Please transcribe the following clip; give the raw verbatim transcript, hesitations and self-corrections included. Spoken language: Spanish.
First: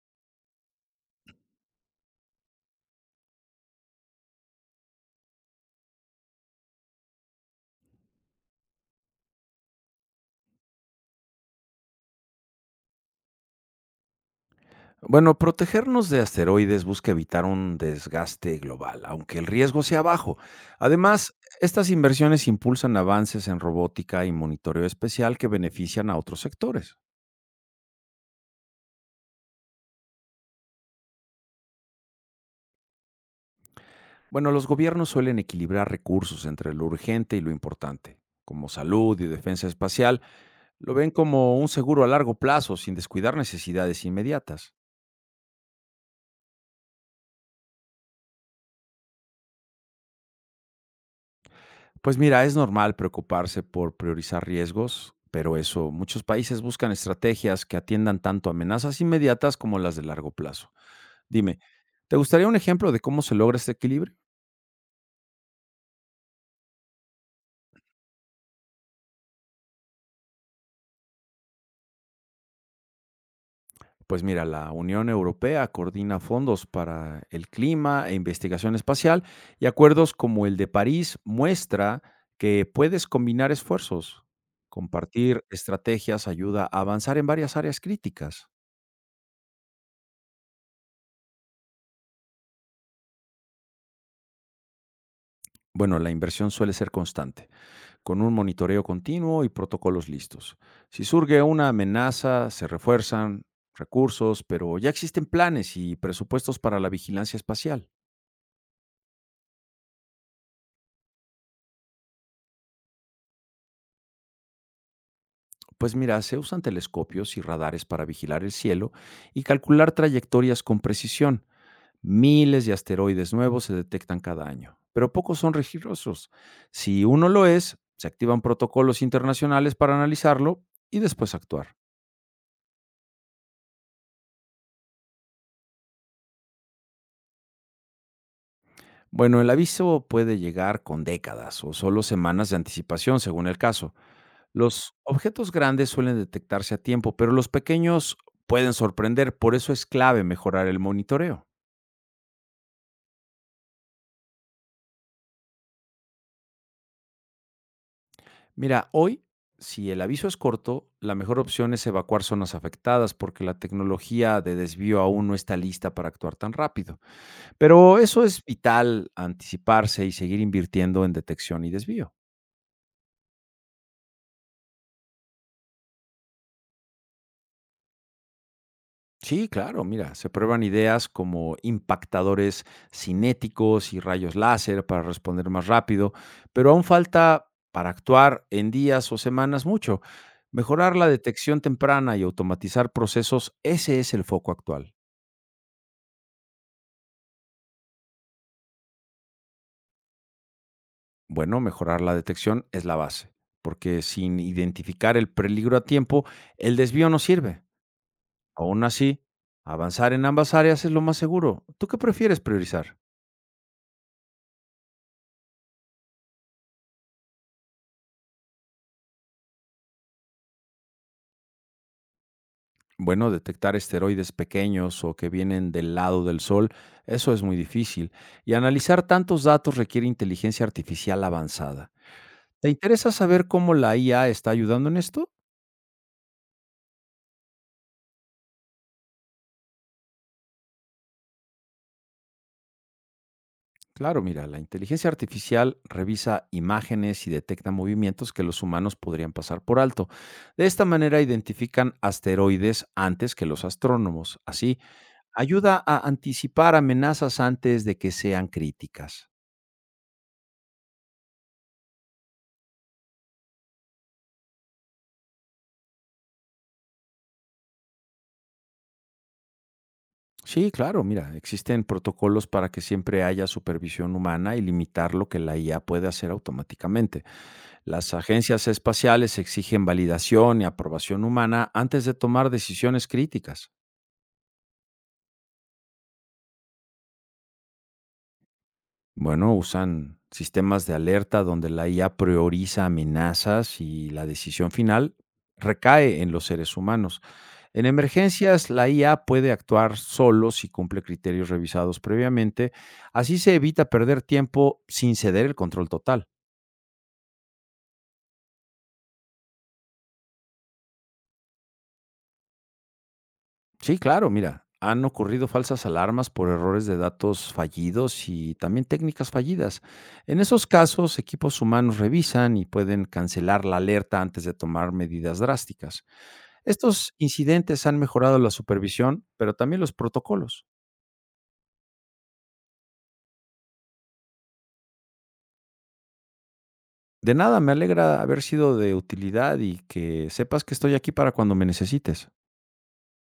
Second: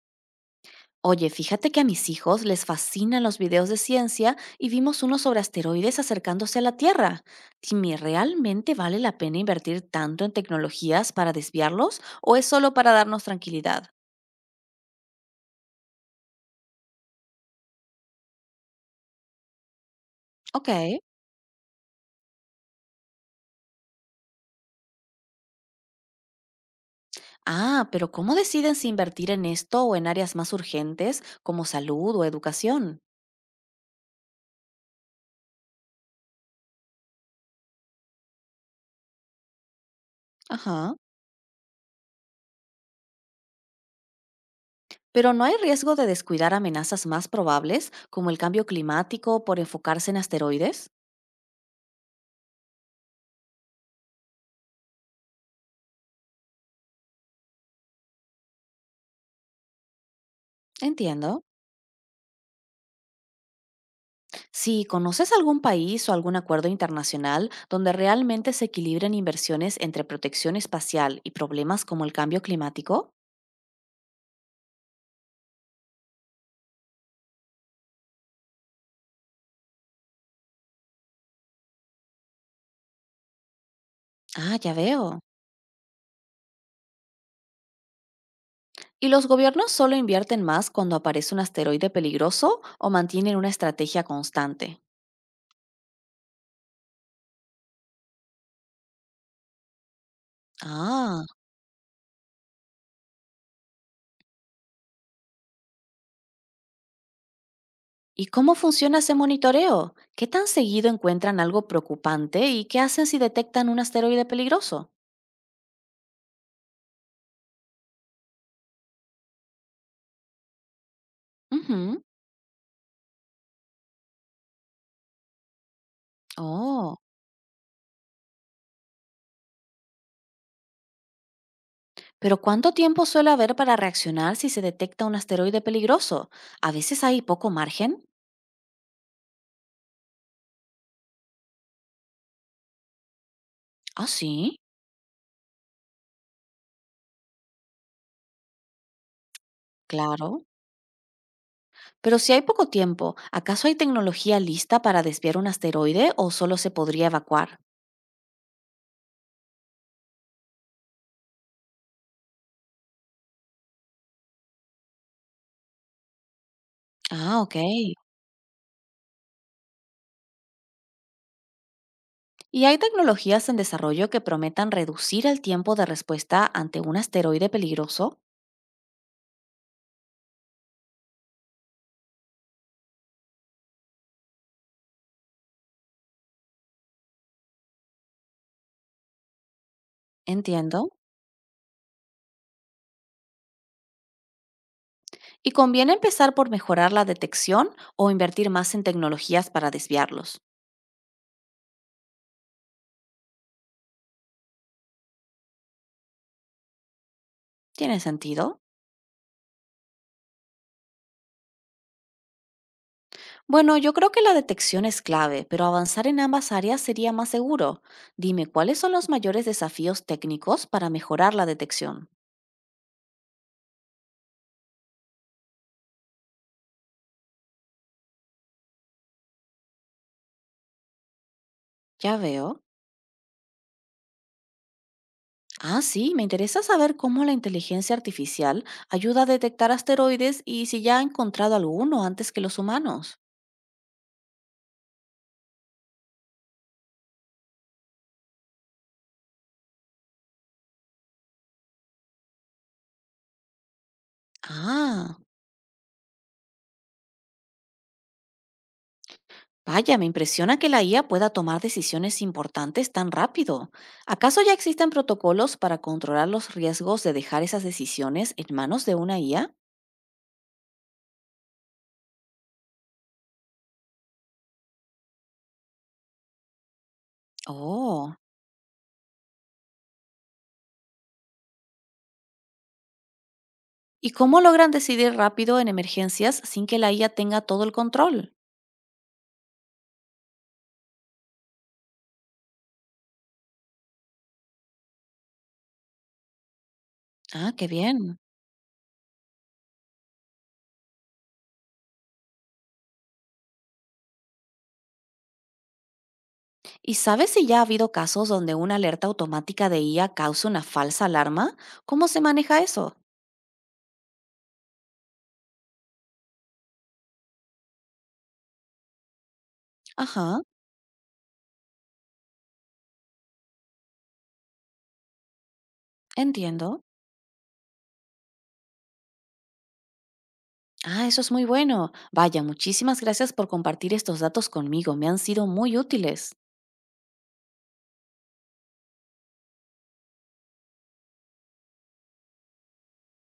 Oye, fíjate que a mis hijos les fascinan los videos de ciencia y vimos uno sobre asteroides acercándose a la Tierra. Dime, ¿realmente vale la pena invertir tanto en tecnologías para desviarlos o es solo para darnos tranquilidad? Bueno, protegernos de asteroides busca evitar un desgaste global, aunque el riesgo sea bajo. Ok. Además, estas inversiones impulsan avances en robótica y monitoreo especial que benefician a otros sectores. Ah, pero ¿cómo deciden si invertir en esto o en áreas más urgentes como salud o educación? Bueno, los gobiernos suelen equilibrar recursos entre lo urgente y lo importante, como salud y defensa espacial. Lo Ajá. ven como un seguro a largo plazo sin descuidar necesidades inmediatas. Pero ¿no hay riesgo de descuidar amenazas más probables como el cambio climático por enfocarse en asteroides? Pues mira, es normal preocuparse por priorizar riesgos, pero eso, muchos países buscan estrategias que atiendan tanto amenazas inmediatas como las de largo plazo. Entiendo. Dime, ¿te gustaría un ejemplo de cómo se logra este equilibrio? Si conoces algún país o algún acuerdo internacional donde realmente se equilibren inversiones entre protección espacial y problemas como el cambio climático, Pues mira, la Unión Europea coordina fondos para el clima e investigación espacial y acuerdos como el de París muestra que puedes combinar esfuerzos. ah, ya veo. Compartir estrategias ayuda a avanzar en varias áreas críticas. Y los gobiernos solo invierten más cuando aparece un asteroide peligroso o mantienen una estrategia constante. Bueno, la inversión suele ser constante con un monitoreo continuo y protocolos listos. Si Ah, surge una amenaza, se refuerzan recursos, pero ya existen planes y presupuestos para la vigilancia espacial. ¿y cómo funciona ese monitoreo? ¿Qué tan seguido encuentran algo preocupante y qué hacen si detectan un asteroide peligroso? Pues mira, se usan telescopios y radares para vigilar el cielo y calcular trayectorias con precisión. Ujú. Miles de asteroides nuevos se detectan cada año, pero pocos son rigurosos. Oh. Si uno lo es, se activan protocolos internacionales para analizarlo y después actuar. Pero ¿cuánto tiempo suele haber para reaccionar si se detecta un asteroide peligroso? A veces hay poco margen. Bueno, el aviso puede llegar con décadas o solo semanas de anticipación, según el caso. Ah, sí, Los objetos grandes suelen detectarse a tiempo, pero los pequeños pueden sorprender, por eso es clave claro. mejorar el monitoreo. Pero si hay poco tiempo, ¿acaso hay tecnología lista para desviar un asteroide o solo se podría evacuar? Mira, hoy, si el aviso es corto, la mejor opción es evacuar zonas afectadas porque la tecnología de desvío aún no está lista para actuar tan rápido. Ah, ok. Pero eso es vital, anticiparse y seguir invirtiendo en detección y desvío. ¿Y hay tecnologías en desarrollo que prometan reducir el tiempo de respuesta ante un asteroide peligroso? Sí, claro, mira, se prueban ideas como impactadores cinéticos y rayos láser para responder más rápido, pero aún falta para actuar en días o semanas mucho. Entiendo. Mejorar la detección temprana y automatizar procesos, ese es el foco actual. ¿Y conviene empezar por mejorar la detección o invertir más en tecnologías para desviarlos? Bueno, mejorar la detección es la base, porque sin identificar el peligro a tiempo, el desvío no sirve. ¿Tiene sentido? Aún así, avanzar en ambas áreas es lo más seguro. ¿Tú qué prefieres priorizar? Bueno, yo creo que la detección es clave, pero avanzar en ambas áreas sería más seguro. Dime, ¿cuáles son los mayores desafíos técnicos para mejorar la detección? Bueno, detectar esteroides pequeños o que vienen del lado del Sol, eso es muy difícil. Y analizar tantos datos requiere inteligencia artificial avanzada. Ya veo. ¿Te interesa saber cómo la I A está ayudando en esto? Ah, sí, me interesa saber cómo la inteligencia artificial ayuda a detectar asteroides y si ya ha encontrado alguno antes que los humanos. Claro, mira, la inteligencia artificial revisa imágenes y detecta movimientos que los humanos podrían pasar por alto. De esta manera identifican asteroides antes que los astrónomos. Así, Ah, ayuda a anticipar amenazas antes de que sean críticas. vaya, me impresiona que la I A pueda tomar decisiones importantes tan rápido. ¿Acaso ya existen protocolos para controlar los riesgos de dejar esas decisiones en manos de una I A? Sí, claro, mira, existen protocolos para que siempre haya supervisión humana y limitar lo que la I A puede hacer automáticamente. Las Oh. agencias espaciales exigen validación y aprobación humana antes de tomar decisiones críticas. ¿Y cómo logran decidir rápido en emergencias sin que la I A tenga todo el control? Bueno, usan sistemas de alerta donde la I A prioriza amenazas y la decisión final recae en los seres humanos. Ah, qué En bien. emergencias, la I A puede actuar solo si cumple criterios revisados previamente. Así se evita perder tiempo sin ceder el control total. ¿Y sabes si ya ha habido casos donde una alerta automática de I A causa una falsa alarma? ¿Cómo se maneja eso? Sí, claro, mira, han ocurrido falsas alarmas por errores de datos fallidos y también técnicas fallidas. En Ajá, esos casos, equipos humanos revisan y pueden cancelar la alerta antes de tomar medidas drásticas. entiendo. Estos incidentes han mejorado la supervisión, pero también los protocolos. Ah, eso es muy bueno. Vaya, muchísimas gracias por compartir estos datos conmigo. Me han sido muy útiles. De nada, me alegra haber sido de utilidad y que sepas que estoy aquí para cuando me necesites.